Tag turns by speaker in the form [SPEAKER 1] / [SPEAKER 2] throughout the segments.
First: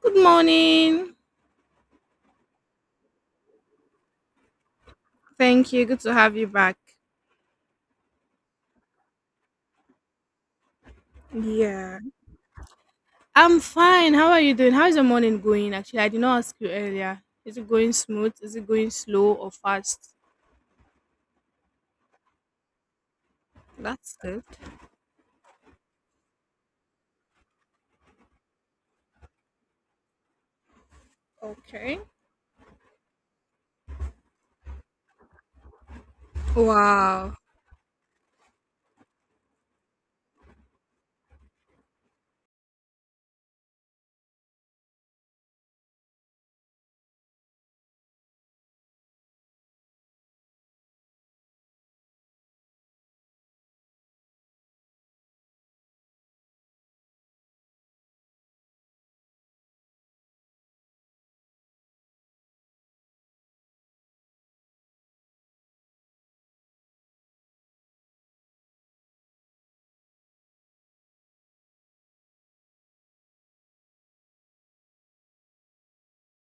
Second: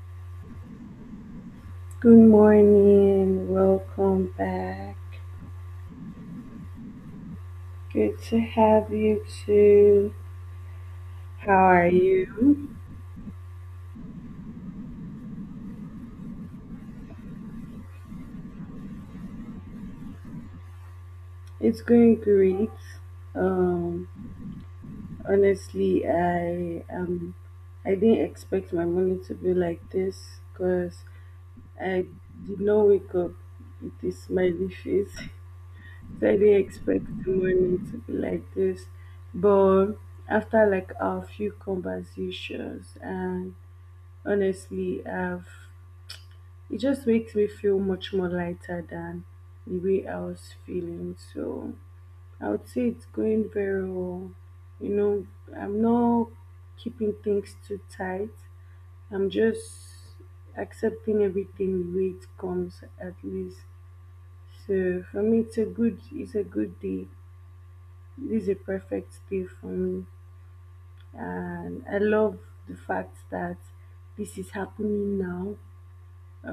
[SPEAKER 1] Good morning.
[SPEAKER 2] Good morning, welcome back.
[SPEAKER 1] Thank you. Good to have you back.
[SPEAKER 2] Good to have you too. How are
[SPEAKER 1] Yeah.
[SPEAKER 2] you?
[SPEAKER 1] I'm fine. How are you doing? How's your morning going? Actually, I did not ask you earlier. Is it going smooth? Is it going slow or fast?
[SPEAKER 2] It's going great. Um,
[SPEAKER 1] That's good.
[SPEAKER 2] Honestly, I didn't expect my morning to be like this because
[SPEAKER 1] Okay.
[SPEAKER 2] I did not wake up with this smiley face. So I didn't expect the
[SPEAKER 1] Wow.
[SPEAKER 2] morning to be like this. But after like a few conversations and honestly I've it just makes me feel much more lighter than the way I was feeling. So I would say it's going very well. You know, I'm not keeping things too tight. I'm just accepting everything the way it comes at least. So for me it's a good day. This is a perfect day for me. And I love the fact that this is happening now.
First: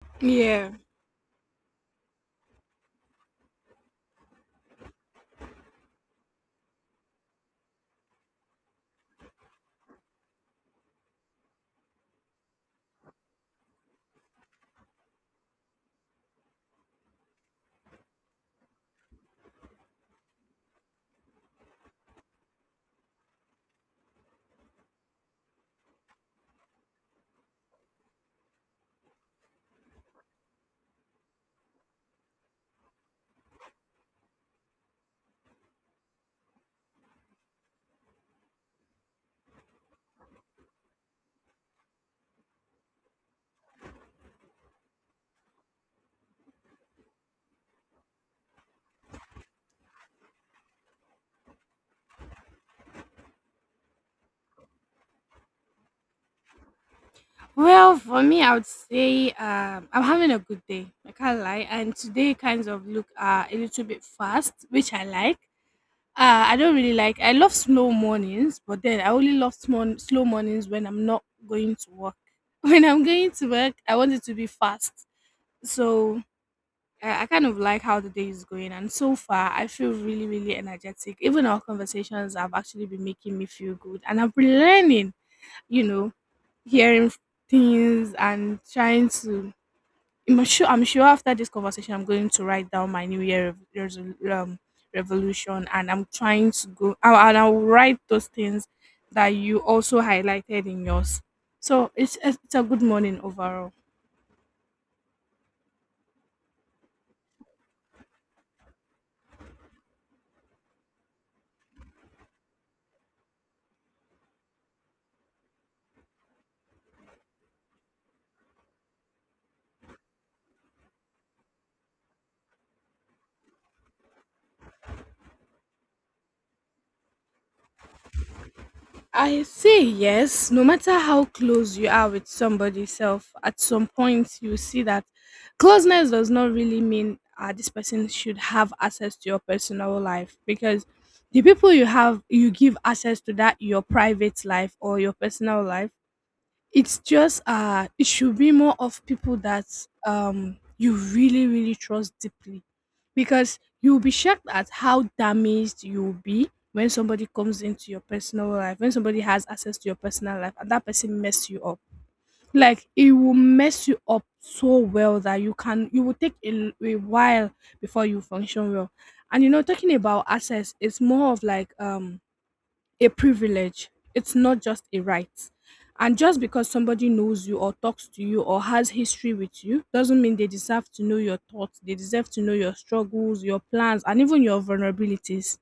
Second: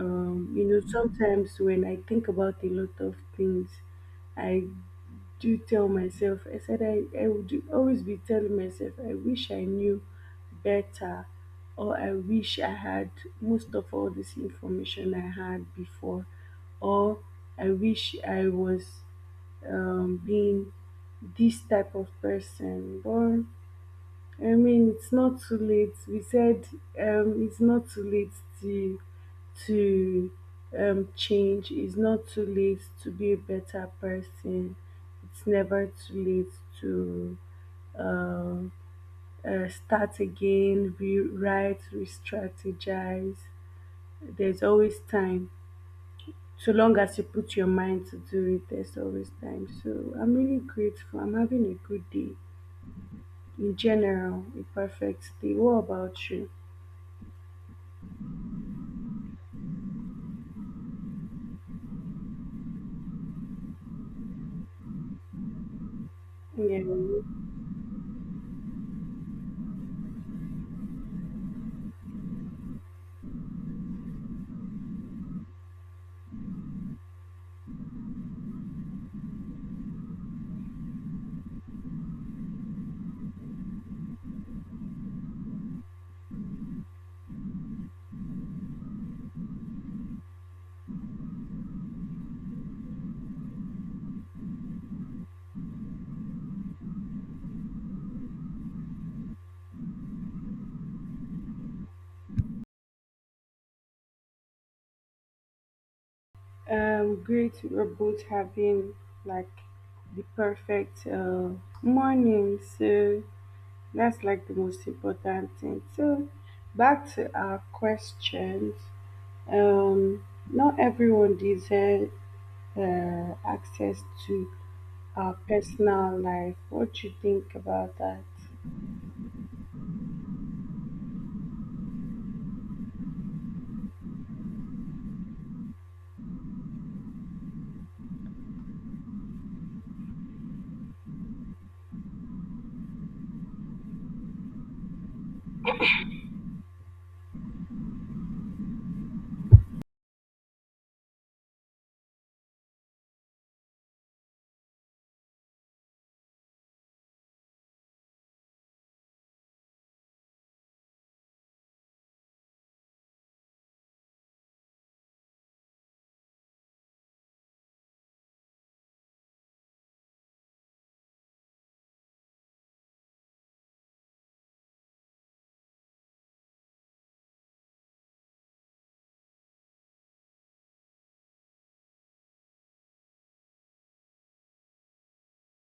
[SPEAKER 1] Yeah.
[SPEAKER 2] Sometimes when I think about a lot of things, I do tell myself, I would always be telling myself, I wish I knew better, or I wish I had most of all this information I had before, or I wish I was being this type of person. But I mean, it's not too late. We said it's not too late to to change. It's not too late to be a better person. It's never too late to um start again, rewrite, re-strategize. There's always time. So long as you put your mind to do it, there's always time. So I'm really grateful. I'm having a good day. In general, a perfect day. What about you?
[SPEAKER 1] Well, for me, I would say I'm having a good day. I can't lie. And today kind of look a little bit fast, which I like. Ah, I don't
[SPEAKER 2] Yeah.
[SPEAKER 1] really like. I love slow mornings, but then I only love small, slow mornings when I'm not going to work. When I'm going to work, I want it to be fast. So I kind of like how the day is going, and so far I feel really, really energetic. Even our conversations have actually been making me feel good, and I've been learning. You know, hearing things and trying to I'm sure after this conversation, I'm going to write down my New Year revolution, and I'm trying to go. And I'll write those things that you also highlighted in yours. So it's a good morning overall.
[SPEAKER 2] Great. We're both having like the perfect morning. So that's like the most important thing. So back to our questions. Um, Not everyone deserves access to our personal life. What do you think about that?
[SPEAKER 1] I say yes, no matter how close you are with somebody self, at some point you see that closeness does not really mean this person should have access to your personal life, because the people you give access to that, your private life or your personal life, it's just it should be more of people that you really, really trust deeply, because you'll be shocked at how damaged you'll be when somebody comes into your personal life, when somebody has access to your personal life and that person mess you up. Like it will mess you up so well that you will take a while before you function well. And you know, talking about access, it's more of like a privilege. It's not just a right. And just because somebody knows you or talks to you or has history with you doesn't mean they deserve to know your thoughts. They deserve to know your struggles, your plans, and even your vulnerabilities.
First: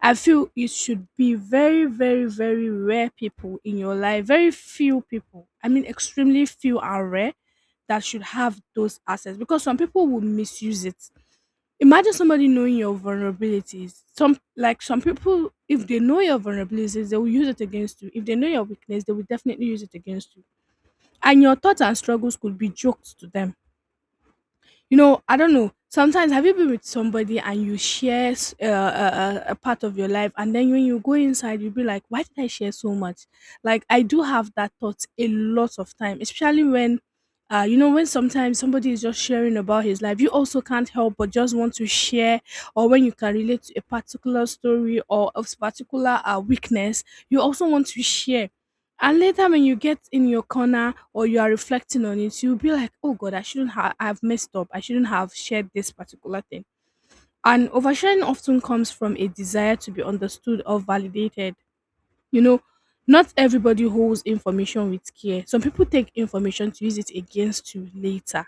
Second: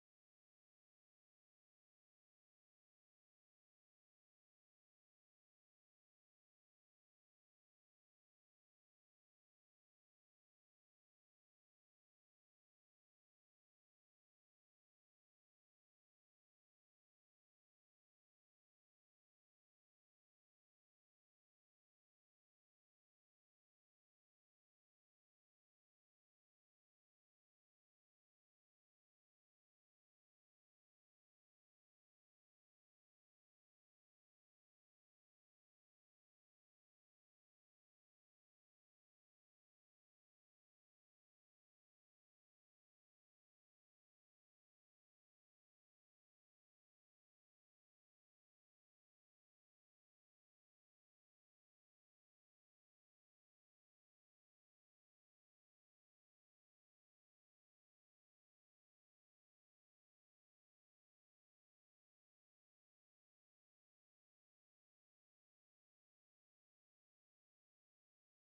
[SPEAKER 1] I feel it should be very, very, very rare people in your life, very few people. I mean, extremely few are rare that should have those assets, because some people will misuse it. Imagine somebody knowing your vulnerabilities. Some people, if they know your vulnerabilities, they will use it against you. If they know your weakness, they will definitely use it against you. And your thoughts and struggles could be joked to them. You know, I don't know, sometimes have you been with somebody and you share a part of your life, and then when you go inside you'll be like, why did I share so much? Like, I do have that thought a lot of time, especially when, you know, when sometimes somebody is just sharing about his life, you also can't help but just want to share, or when you can relate to a particular story or a particular weakness, you also want to share. And later, when you get in your corner or you are reflecting on it, you'll be like, oh God, I've messed up. I shouldn't have shared this particular thing. And oversharing often comes from a desire to be understood or validated. You know, not everybody holds information with care. Some people take information to use it against you later.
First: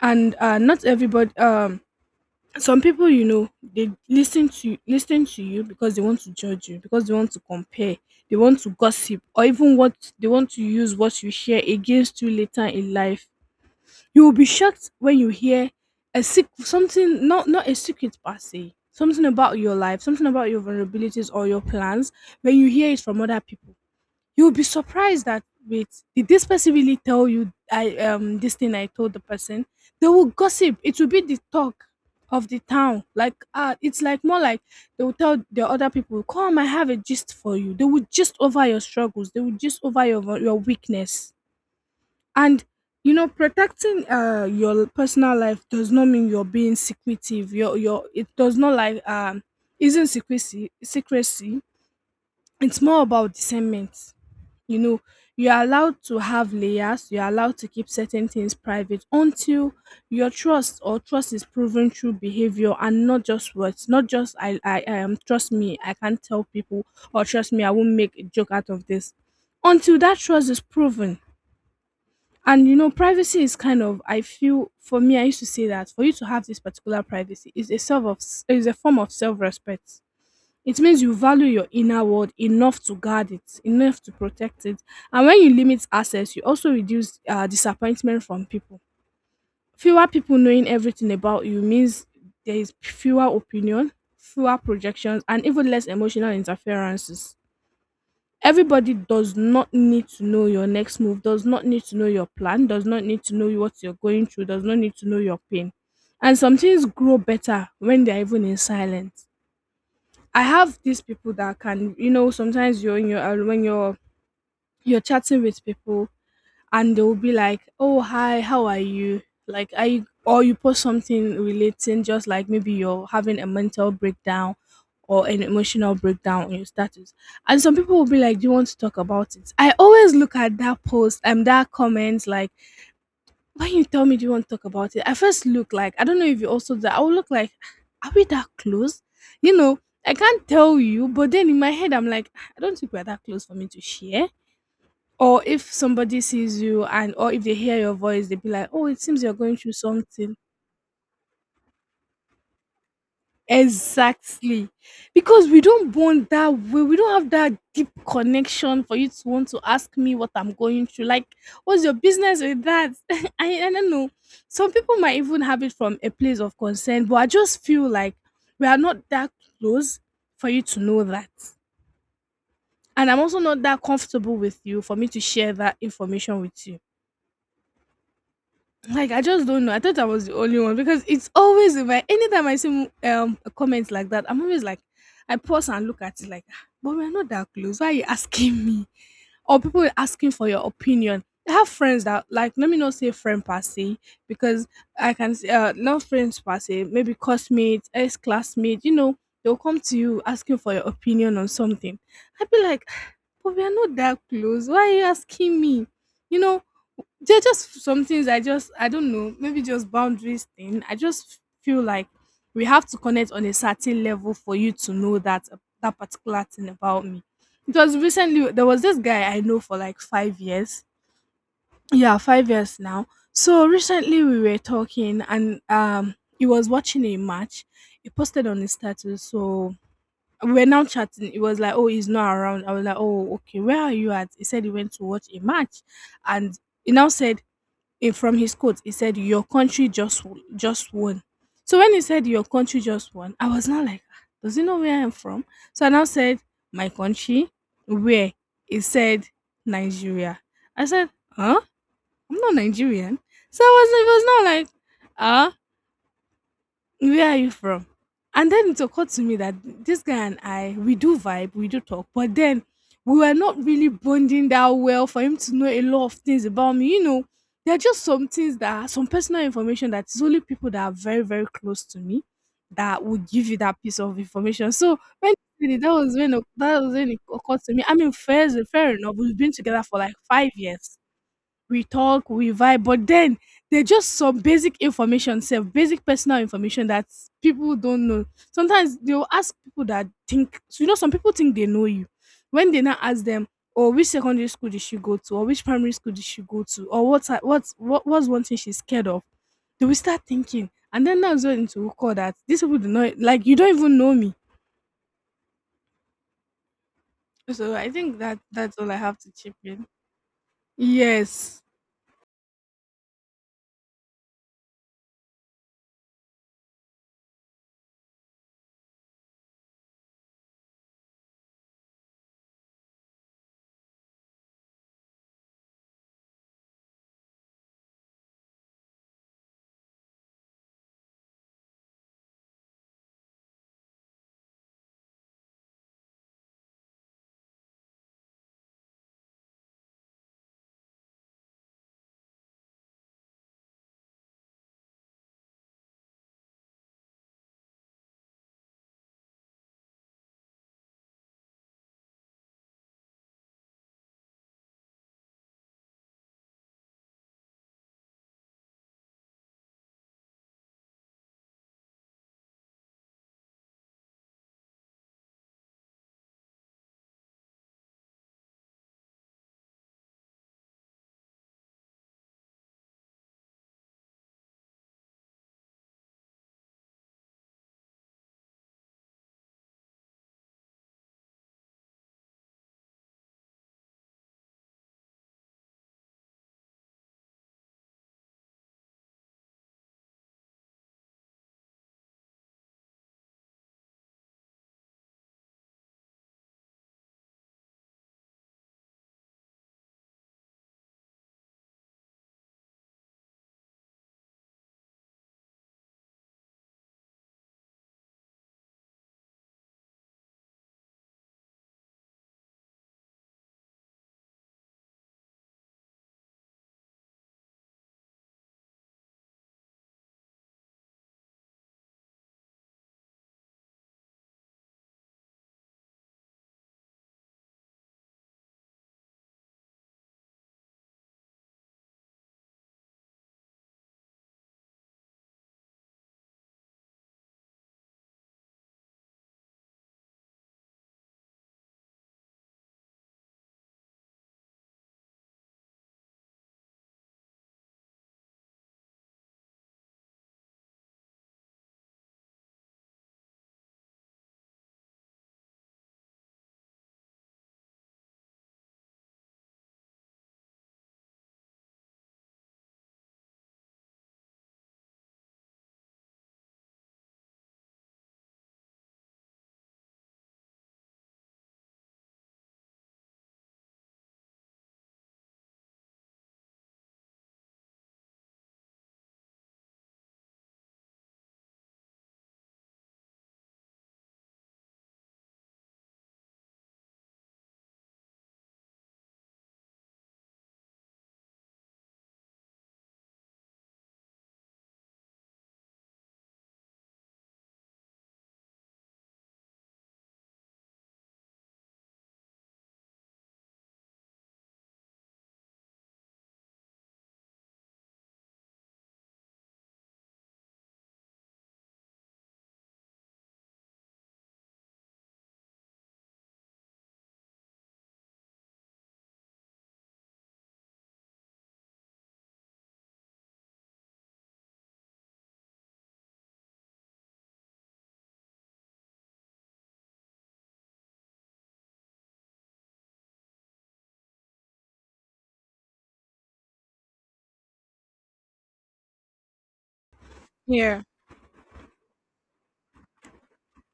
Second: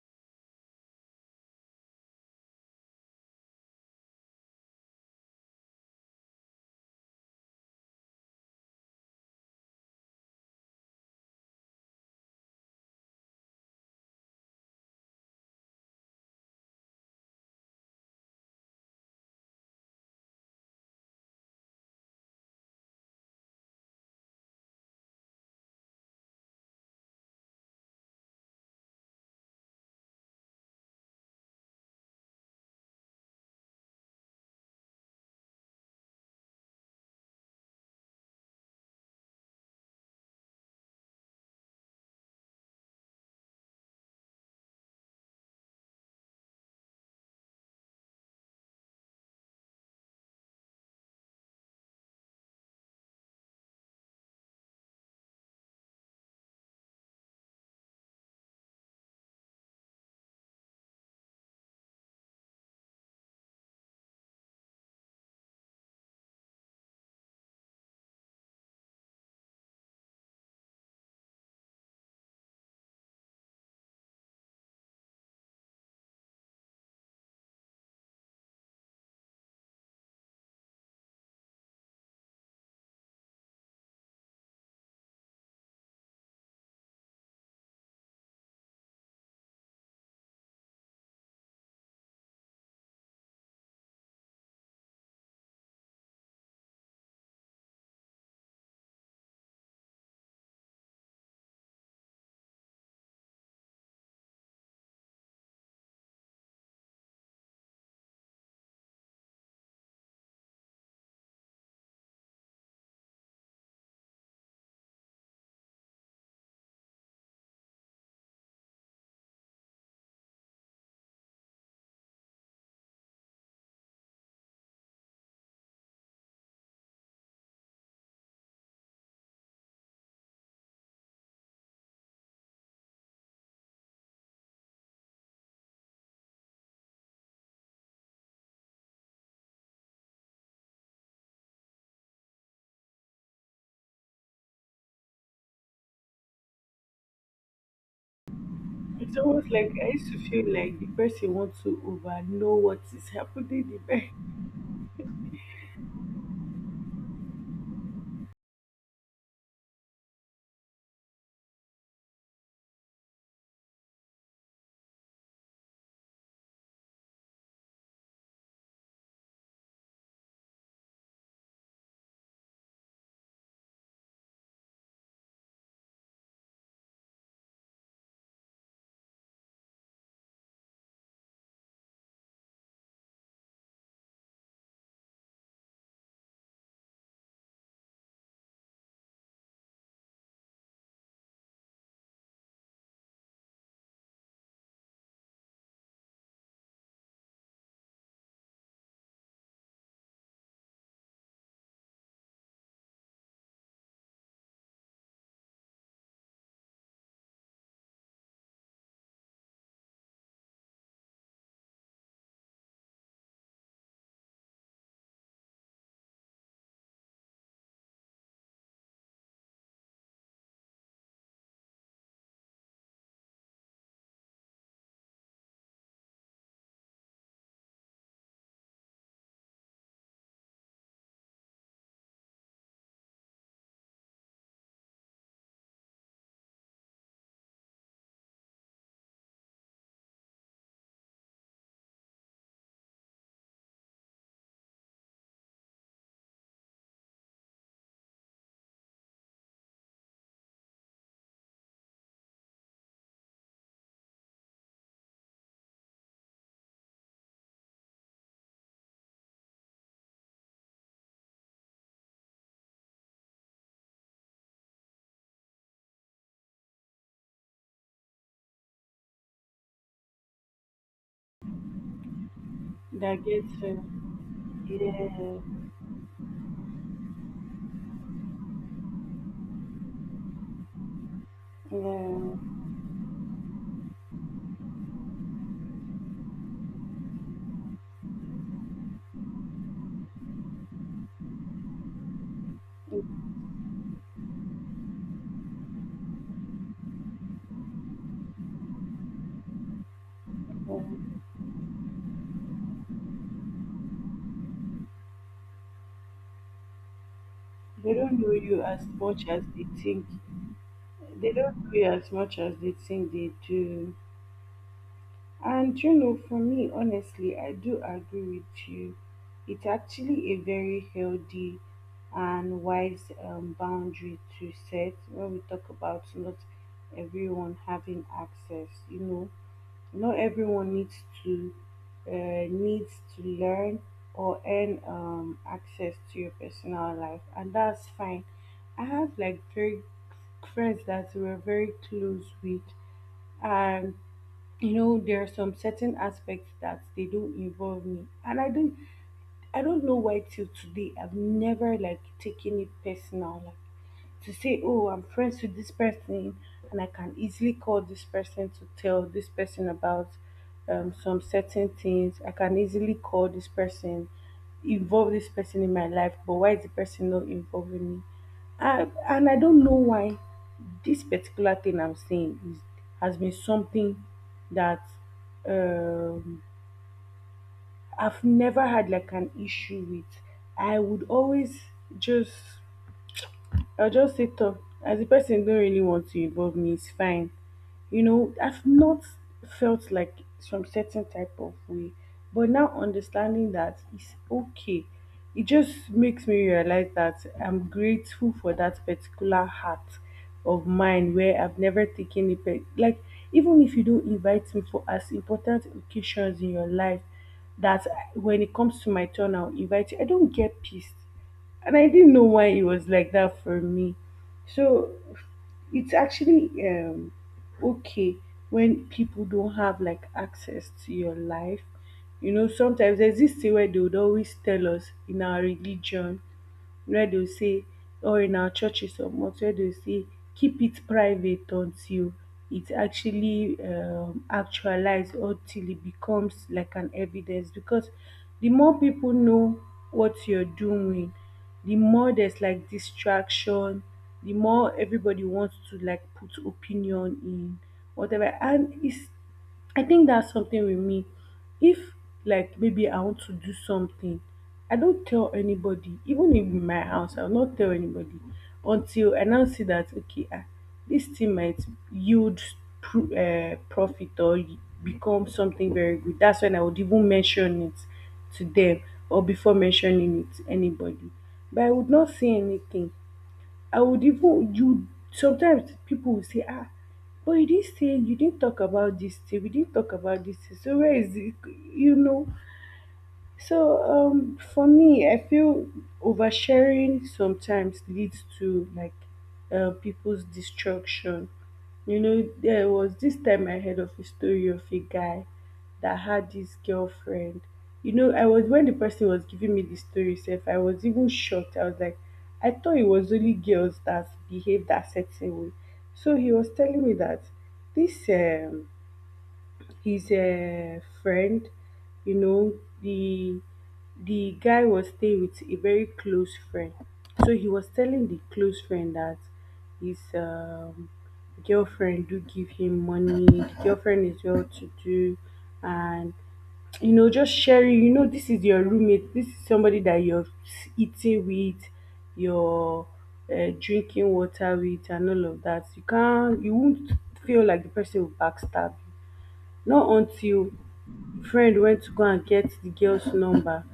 [SPEAKER 1] And not everybody, some people, you know, they listen to you because they want to judge you, because they want to compare, they want to gossip, or even what, they want to use what you share against you later in life. You will be shocked when you hear something, not a secret per se, something about your life, something about your vulnerabilities or your plans, when you hear it from other people. You'll be surprised that, wait, did this person really tell you? I This thing I told the person? They will gossip. It will be the talk of the town. Like, it's like more like they will tell the other people, come, I have a gist for you. They will gist over your struggles, they will gist over your weakness. And you know, protecting your personal life does not mean you're being secretive. Your it does not isn't secrecy. It's more about discernment. You know, you're allowed to have layers, you're allowed to keep certain things private until your trust or trust is proven through behavior and not just words, not just I trust me, I can't tell people, or trust me, I won't make a joke out of this. Until that trust is proven, and you know, privacy is kind of, I feel, for me, I used to say that for you to have this particular privacy is a self of is a form of self-respect. It means you value your inner world enough to guard it, enough to protect it. And when you limit access, you also reduce disappointment from people. Fewer people knowing everything about you means there is fewer opinion, fewer projections, and even less emotional interferences. Everybody does not need to know your next move, does not need to know your plan, does not need to know what you're going through, does not need to know your pain. And some things grow better when they're even in silence. I have these people that can, you know, sometimes you're in your when you're chatting with people, and they'll be like, "Oh, hi, how are you?" Like, are you, or you post something relating, just like maybe you're having a mental breakdown or an emotional breakdown on your status, and some people will be like, "Do you want to talk about it?" I always look at that post and that comment like, when you tell me, do you want to talk about it? I first look like, I don't know if you also do that. I will look like, are we that close? You know, I can't tell you, but then in my head, I'm like, I don't think we're that close for me to share. Or if somebody sees you and, or if they hear your voice, they'd be like, oh, it
[SPEAKER 2] It's
[SPEAKER 1] seems you're
[SPEAKER 2] almost
[SPEAKER 1] going through
[SPEAKER 2] like I used to
[SPEAKER 1] something.
[SPEAKER 2] feel like the person wants to over know what is happening in the bed
[SPEAKER 1] Exactly. Because we don't bond that way. We don't have that deep connection for you to want to ask me what I'm going through. Like, what's your business with that? I don't know. Some people might even have it from a place of concern, but I just feel like we are not that close for you to know that. And I'm also not that comfortable with you for me to share that information with you. Like, I just don't know. I thought I was the only one, because it's always in my, anytime I see a comment like that, I'm always like, I pause and look at it like, "Ah, but we're not that close. Why are you asking me?" Or people are asking for your opinion. I have friends that, like, let me not say friend per se, because I can say, not friends per se, maybe classmates, ex classmates, you know, they'll come to you asking for your opinion on something. I'd be like, "Ah, but we are not that close. Why are you asking me?" You know, there are just some things, I just, I don't know, maybe just boundaries thing. I just feel like we have to connect on a certain level for you to know that that particular thing about me. Because recently there was this guy I know for like 5 years. Yeah, 5 years now. So recently we were talking, and he was watching a match. He posted on his status. So we were now chatting. It was like, oh, he's not around. I was like, oh, okay, where are you at? He said he went to watch a match, and he now said, eh, from his quote, he said, "Your country just just won." So when he said, "Your country just won," I was not like, "Ah, does he know where I'm from?" So I now said, "My country." Where he said Nigeria. I said, "Huh? I'm not Nigerian." So I was, it was not like, "Ah, where are you from?" And then it occurred to me that this guy and I, we do vibe, we do talk, but then we were not really bonding that well for him to know a lot of things about me. You know, there are just some things that are some personal information that is only people that are very, very close to me that
[SPEAKER 2] that
[SPEAKER 1] would give
[SPEAKER 2] gets
[SPEAKER 1] you that
[SPEAKER 2] her.
[SPEAKER 1] piece of information. So when
[SPEAKER 2] Yeah.
[SPEAKER 1] he did it, that was when it occurred to me. I mean, fair enough. We've been together for like 5 years. We talk,
[SPEAKER 2] Yeah,
[SPEAKER 1] we vibe, but then there's just some basic information, self basic personal information that people don't know. Sometimes they'll ask people that think so you know, some people think they know you. When they now
[SPEAKER 2] yeah.
[SPEAKER 1] ask them, or which secondary school did she go to, or which primary school did she go to, or what's her- what's what was one thing she's scared of, they will start thinking. And then that's when it will call that these people do not like you don't even know me. So I
[SPEAKER 2] They
[SPEAKER 1] think
[SPEAKER 2] don't know
[SPEAKER 1] that
[SPEAKER 2] you
[SPEAKER 1] that's
[SPEAKER 2] as
[SPEAKER 1] all I have
[SPEAKER 2] much
[SPEAKER 1] to
[SPEAKER 2] as
[SPEAKER 1] chip
[SPEAKER 2] they
[SPEAKER 1] in.
[SPEAKER 2] think. They
[SPEAKER 1] Yes.
[SPEAKER 2] don't know you as much as they think they do. And you know, for me, honestly, I do agree with you. It's actually a very healthy and wise boundary to set when we talk about not everyone having access, you know. Not everyone needs to learn or earn access to your personal life, and that's fine. I have like very friends that we're very close with, and you know there are some certain aspects that they don't involve me, and I don't know why till today I've never like taken it personal. Like, to say, oh, I'm friends with this person, and I can easily call this person to tell this person about some certain things. I can easily call this person, involve this person in my life, but why is the person not involving me? And I don't know why this particular thing has been something that um, I've never had like an issue with. I would always just I'll just say tough. As the person don't really want to involve me, it's fine. You know, I've not felt like some certain type of way. But now understanding that it's okay. It just makes me realize that I'm grateful for that particular heart of mine where I've never taken it. Like, even if you don't invite me for as important occasions in your life, that when it comes to my turn, I'll invite you. I don't get pissed and I didn't know why it was like that for me. So it's actually okay when people don't have like access to your life. You know, sometimes there's this thing where they would always tell us in our religion where dey will say or in our churches or mosque where they will say keep it private until it actually actualize or till it becomes like an evidence because the more people know what you're doing, the more there's like distraction, the more everybody wants to like put opinion in whatever, and it's I think that's something with me. If like maybe I want to do something, I don't tell anybody, even in my house, I'll not tell anybody until I now see that okay, ah, this thing might yield profit or become something very good. That's when I would even mention it to them or before mentioning it to anybody. But I would not say anything. I would even you sometimes people will say, ah, but you didn't say you didn't talk about this thing, we didn't talk about this thing. So where is it? You know, for me, I feel oversharing sometimes leads to like people's destruction. You know, there was this time I heard of a story of a guy that had this girlfriend. You know, I was when the person was giving me the story, self, I was even shocked. I was like, I thought it was only girls that behave that certain way. So he was telling me that this his friend, you know, the the guy was staying with a very close friend, so he was telling the close friend that his girlfriend do give him money, the girlfriend is well to do. And you know, just sharing, you know, this is your roommate, this is somebody that you're eating with, you're drinking water with, and all of that. You can't, you won't feel like the person will backstab you. Not until
[SPEAKER 1] Yeah.
[SPEAKER 2] friend went to go and get the girl's number,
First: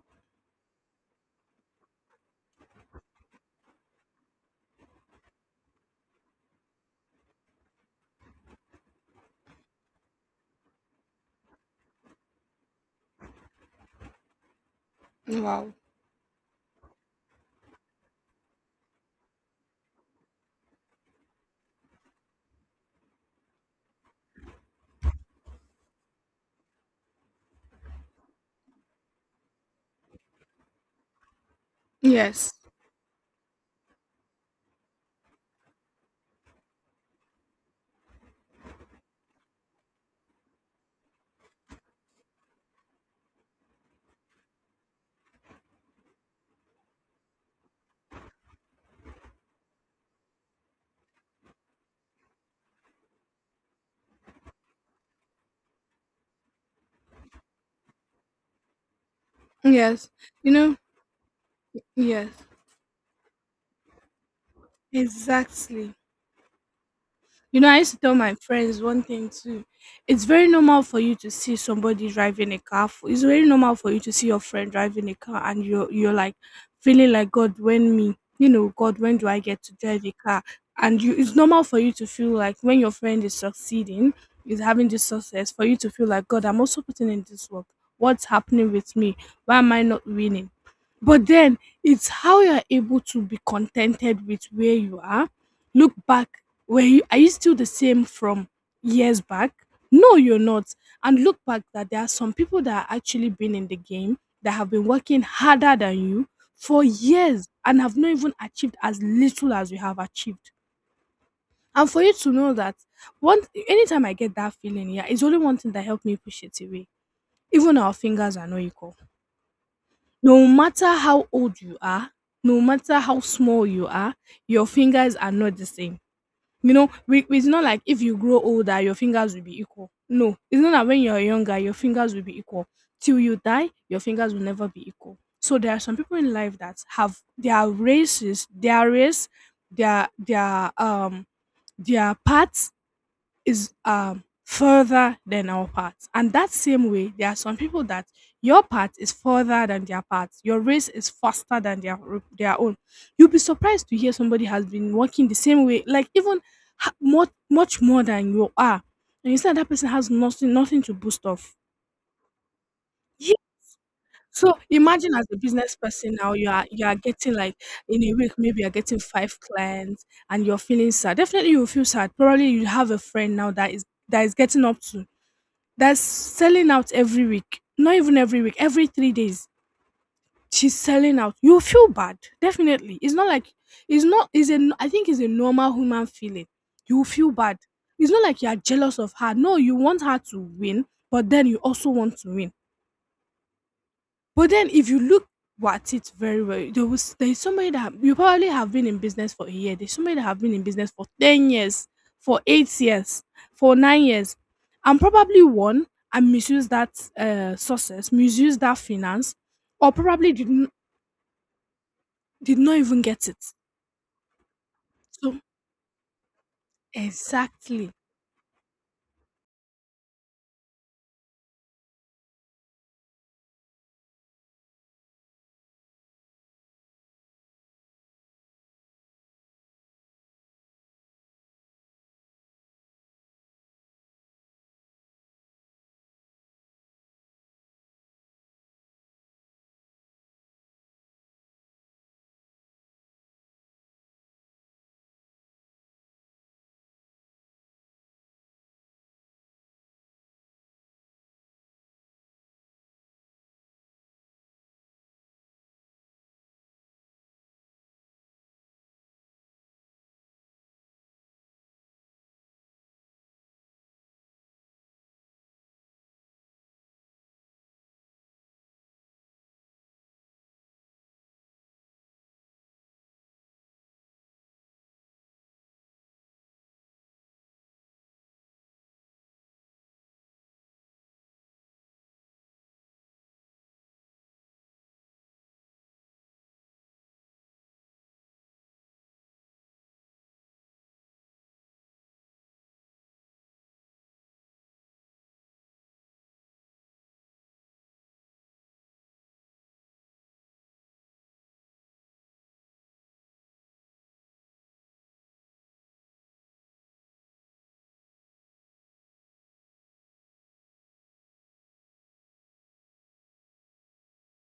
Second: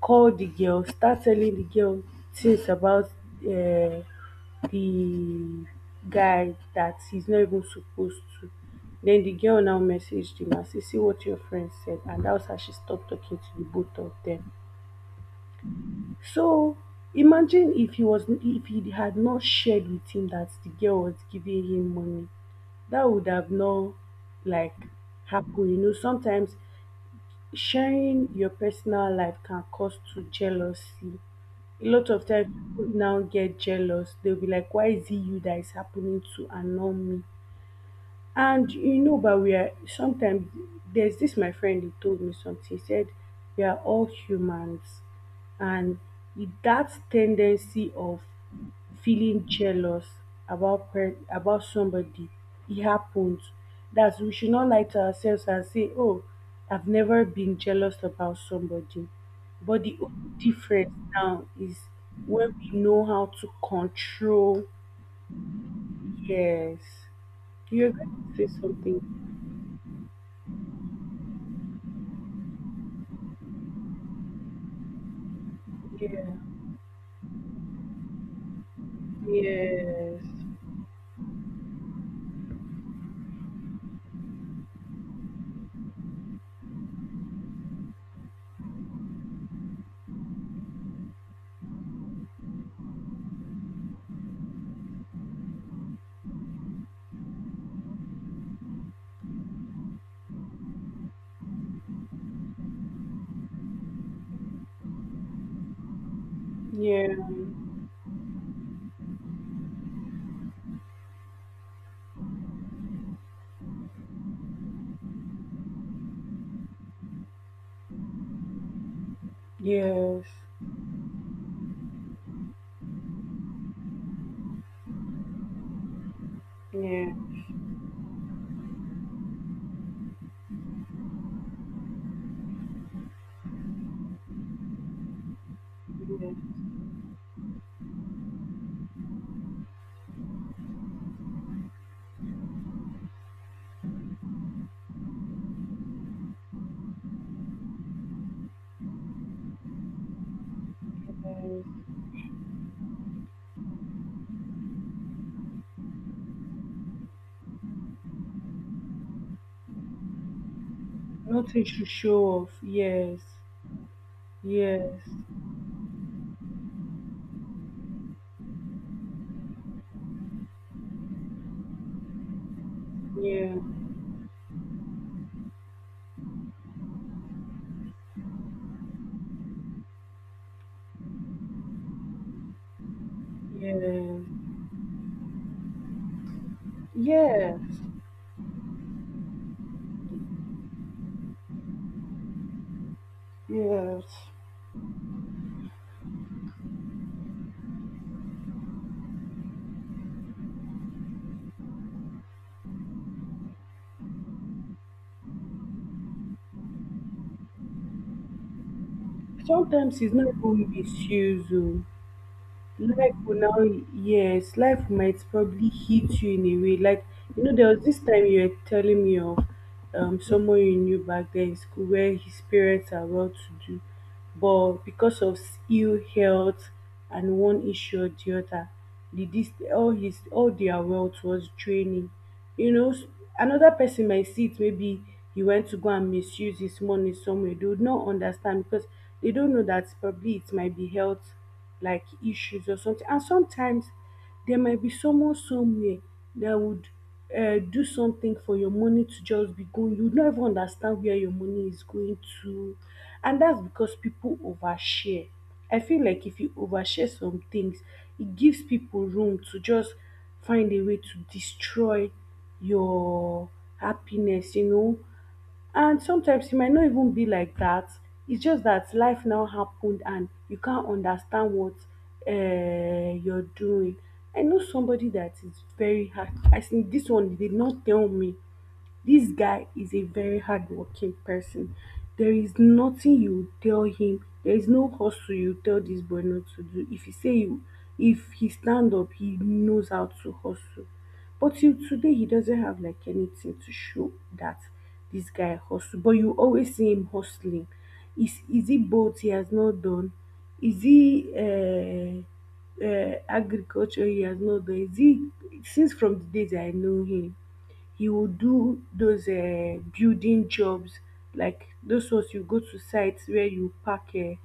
[SPEAKER 2] call the girl, start telling the girl things about um the guy that he's not even supposed to. Then the girl now messaged him and said, see what your friend said, and that was how she stopped talking to the both of them.
[SPEAKER 1] Wow.
[SPEAKER 2] So imagine if he was if he had not shared with him that the girl was giving him money, that would have not like happened. You know sometimes sharing your personal life can cause to jealousy. A lot of times
[SPEAKER 1] Yes.
[SPEAKER 2] people now get jealous, they'll be like why is it you that is happening to and not me. And you know, but we are sometimes there's this my friend he told me something. He said we are all humans, and that tendency of feeling jealous about somebody, it happens. That we should not lie to ourselves and say, "Oh, I've never been jealous about somebody." But the
[SPEAKER 1] Yes.
[SPEAKER 2] only
[SPEAKER 1] You know,
[SPEAKER 2] difference now is
[SPEAKER 1] yes,
[SPEAKER 2] when we know how to control.
[SPEAKER 1] exactly.
[SPEAKER 2] Yes,
[SPEAKER 1] You know, I
[SPEAKER 2] you're
[SPEAKER 1] used to tell
[SPEAKER 2] going
[SPEAKER 1] my
[SPEAKER 2] to say
[SPEAKER 1] friends one
[SPEAKER 2] something.
[SPEAKER 1] thing too. It's very normal for you to see somebody driving a car. It's very normal for you to see your friend driving a car and you're
[SPEAKER 2] Yeah.
[SPEAKER 1] like feeling like God, when me, you know, God, when do I get to drive a
[SPEAKER 2] Yes.
[SPEAKER 1] car? And you it's normal for you to feel like when your friend is succeeding, is having this success, for you to feel like God, I'm also putting in this work. What's happening with me? Why am I not winning? But then it's how you're able to be contented with where you are, look back, were you, are you still the same from years back? No, you're not. And look back that there are some people that are actually been in the game that have been working harder than you for
[SPEAKER 2] Yeah.
[SPEAKER 1] years and have not even achieved as little as you have achieved. And for you to know that one, anytime I get that feeling, yeah, it's only one thing that helped me push it away. Even our fingers are not equal.
[SPEAKER 2] Yes.
[SPEAKER 1] No matter how old you are, no matter how small you are, your fingers are not the same. You know,
[SPEAKER 2] Yeah.
[SPEAKER 1] we, it's not like if you grow older, your fingers will be equal. No, it's not that when you're younger, your fingers will be equal. Till you die, your fingers will never be equal. So there are some people in life
[SPEAKER 2] Yes.
[SPEAKER 1] that have their races, their race, their their part is further than our part. And that same way, there are some people that your part is further than their part. Your race is faster than
[SPEAKER 2] Yes.
[SPEAKER 1] their own. You'll be surprised to hear somebody has been working the same way, like even more, much more than you are. And you said that person has nothing to boost off.
[SPEAKER 2] Nothing should show off. Yes.
[SPEAKER 1] Yeah. So imagine
[SPEAKER 2] Yes.
[SPEAKER 1] as a business person now, you are getting like in a week maybe you're getting five clients and you're feeling sad. Definitely you will feel sad. Probably you have a friend now
[SPEAKER 2] Yeah.
[SPEAKER 1] that is getting up to that's selling out every week. Not even every week, every 3 days. She's selling out. You feel bad, definitely. It's not like it's
[SPEAKER 2] Yes.
[SPEAKER 1] not. Is a I think it's a normal human feeling. You feel bad.
[SPEAKER 2] Yes.
[SPEAKER 1] It's not like you are jealous of her. No, you want her to win, but then you also want to win,
[SPEAKER 2] Yes.
[SPEAKER 1] but then if you look at it very well, there is somebody that you probably have been in business for a year. There's somebody that have been in business for 10 years, for 8 years, for 9 years, and probably one and misuse that success, misuse that finance, or
[SPEAKER 2] Sometimes it's not
[SPEAKER 1] probably
[SPEAKER 2] even misused. Oh.
[SPEAKER 1] did not even
[SPEAKER 2] Life
[SPEAKER 1] get it.
[SPEAKER 2] will now yes, life might
[SPEAKER 1] So
[SPEAKER 2] probably hit you in a way. Like you know, there was
[SPEAKER 1] exactly,
[SPEAKER 2] this time you were telling me of someone you knew back then in school where his parents are well to do but because of ill health and one issue or the other, the this all their wealth was draining. You know, another person might see it maybe he went to go and misuse his money somewhere. They would not understand because they don't know that probably it might be health like issues or something. And sometimes there might be someone somewhere that would do something for your money to just be going. You don't even understand where your money is going to. And that's because people overshare. I feel like if you overshare some things, it gives people room to just find a way to destroy your happiness, you know, and sometimes e might no even be like dat, its just dat life now happened and you cant understand what youre doing. I know somebody that is very hard as in this one dey no tell me. This guy is a very hardworking person. There is nothing you tell him. There is no hustle you tell this boy not to do. If he say you, if he stand up, he knows how to hustle. But till today, he doesn't have like anything to show that this guy hustle. But you always see him hustling. Is he both he has not done? Is he agriculture he has not done? Is he since from the days I know him? He will do those building jobs like those ones you go to site where you pack um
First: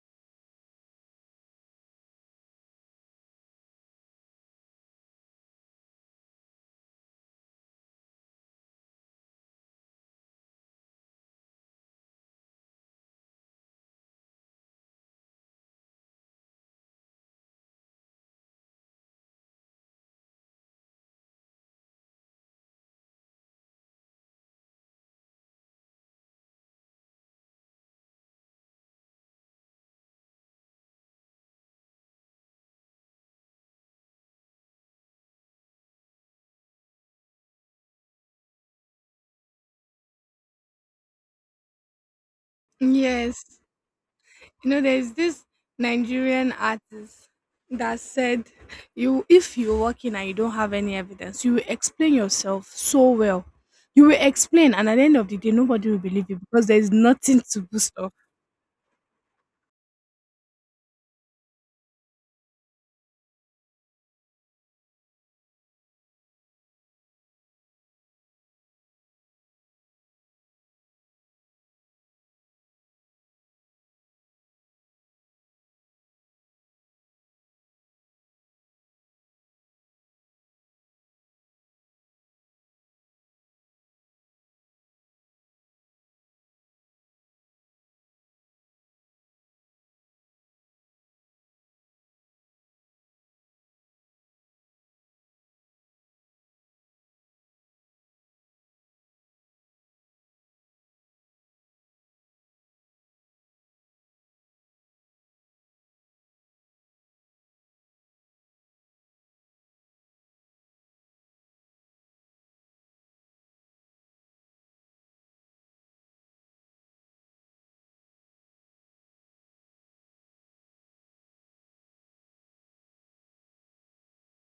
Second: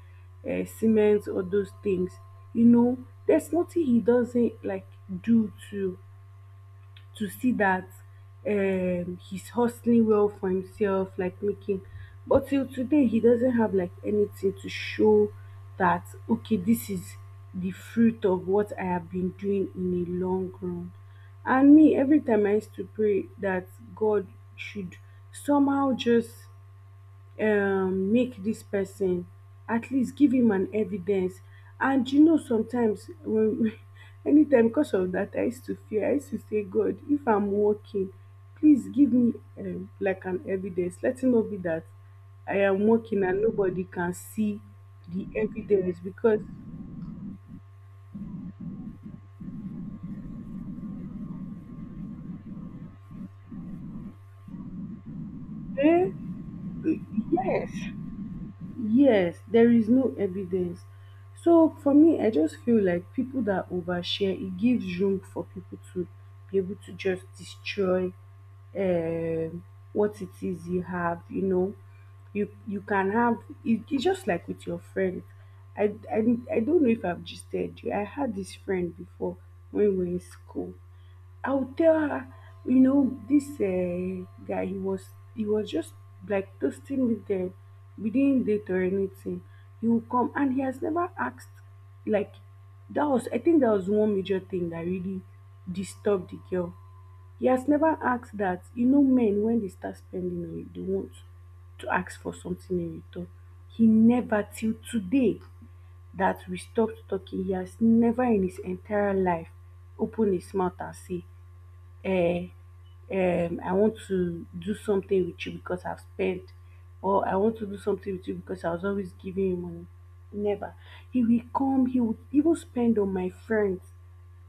[SPEAKER 2] um cement all those things. You know, there's nothing he doesn't like do to see that he's hustling well for himself, like making but till today he doesn't have like anything to show that okay, this is the fruit of what I have been doing in a long run. And me, every time I used to pray that God should somehow just make dis person at least give him an evidence. And you know sometimes when anytime because of that I used to fear, I used to say god if I'm walking, please give me like an evidence. Let it not be that I am walking and
[SPEAKER 1] yes.
[SPEAKER 2] nobody can see
[SPEAKER 1] You know, there's
[SPEAKER 2] the
[SPEAKER 1] this
[SPEAKER 2] evidence because
[SPEAKER 1] Nigerian artist that said, "You, if you're working and you don't have any evidence, you will explain yourself so well. You will explain, and at the end of the day, nobody will
[SPEAKER 2] eh,
[SPEAKER 1] believe you because there is nothing to
[SPEAKER 2] yes
[SPEAKER 1] boost up."
[SPEAKER 2] Yes, there is no evidence. So for me, I just feel like people that overshare, it gives room for people to be able to just destroy um what it is you have. You know, you can have it, it's just like with your friends. I, I I don't know if I've just said you. I had this friend before when we were in school. I would tell her, you know, this guy, he was just like toasting me there. We didn't date or anything. He will come and he has never asked, like, that was, I think that was one major thing that really disturbed the girl. He has never asked that, you know, men when they start spending on you, they want to ask for something in return. He never till today that we stopped talking, he has never in his entire life opened his mouth and say uh, I want to do something with you because I've spent, or I want to do something with you because I was always giving you money. Never. He will come, he would even spend on my friends.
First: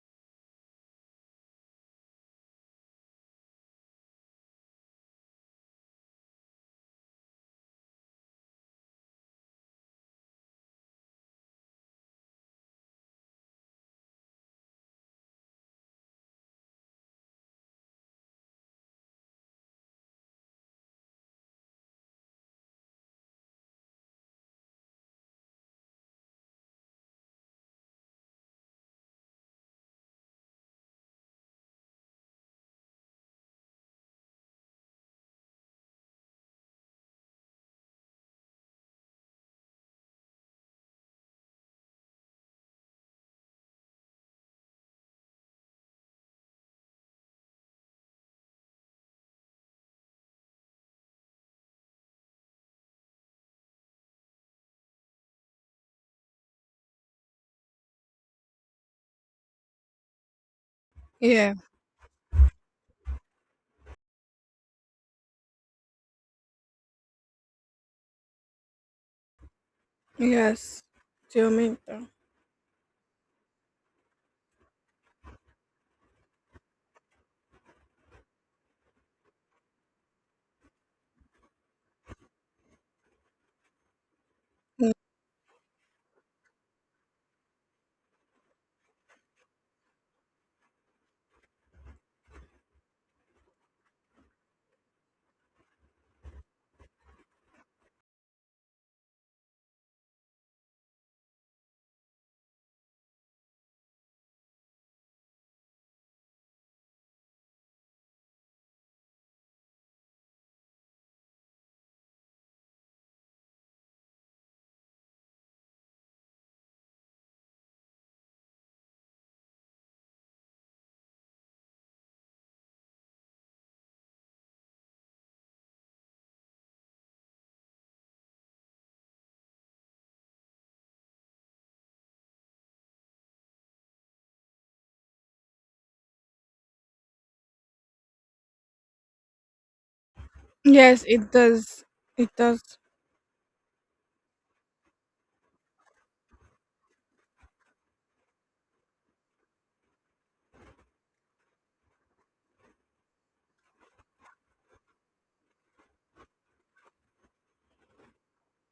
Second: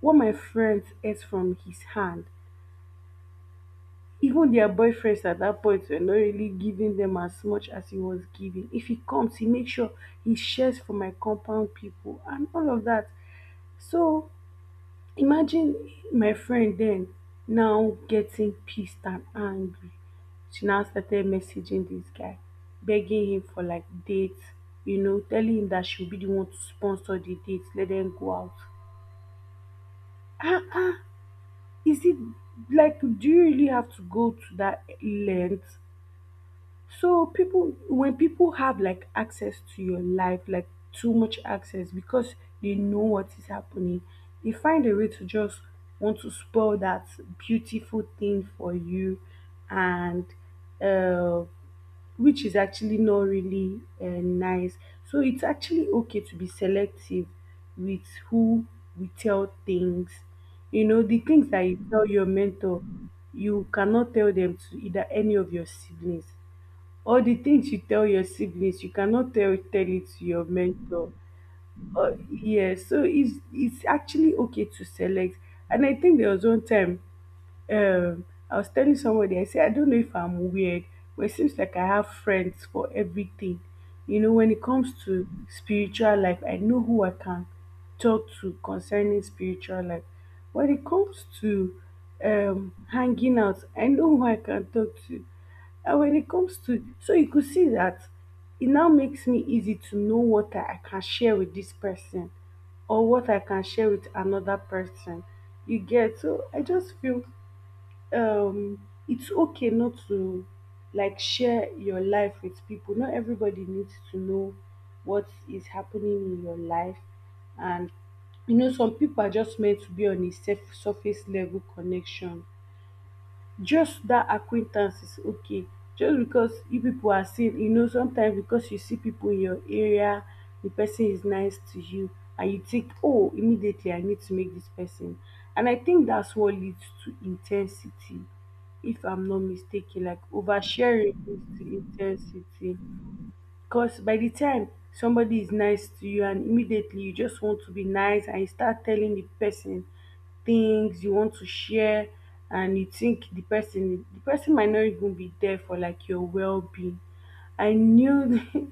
[SPEAKER 2] What my friends ate from his hand. Even their boyfriends at that point were not really giving them as much as he was giving. If he comes, he makes sure he shares for my compound people and all of that. So imagine my friend then now getting pissed and angry. She now started messaging this guy, begging him for like dates, you know, telling him that she'll be the one to sponsor the dates, let them go out. Ah ah, is it like do you really have to go to that length? So people, when people have like access to your life, like too much access because they know what is happening, they find a way to just want to spoil that beautiful thing for you, and uh, which is actually not really nice. So it's actually okay to be selective with who we tell things. You know, the things
[SPEAKER 1] Yeah.
[SPEAKER 2] that you tell your mentor, you cannot tell them to either any of your siblings, or the things you tell your siblings, you cannot tell it to your
[SPEAKER 1] Yes.
[SPEAKER 2] mentor.
[SPEAKER 1] Geometer.
[SPEAKER 2] Or yeah, so it's actually okay to select. And I think there was one time, um, I was telling somebody, I said, I don't know if I'm weird, but it seems like I have friends for everything. You know, when it comes to spiritual life, I know who I can talk to concerning spiritual life. When it comes to hanging out, I know who I can talk to. And when it comes to, so you could see that it now makes me easy to know what I can share with this person or what I can share with another person. You get? So I just feel um it's okay not to like share your life with people. Not everybody needs to know what is happening in your life. And you know some people are just meant to be on a surface level connection. Just that acquaintance is okay. Just because you people are seen, you know, sometimes because you see people in your area, the person is nice to you, and you think, oh, immediately I need to make this person. And I think that's what leads to intensity, if I'm not mistaken, like
[SPEAKER 1] Yes,
[SPEAKER 2] oversharing
[SPEAKER 1] it
[SPEAKER 2] to
[SPEAKER 1] does. It does.
[SPEAKER 2] intensity. Because by the time somebody is nice to you and immediately you just want to be nice and you start telling the person things you want to share, and you think the person might not even be there for like your well-being. I knew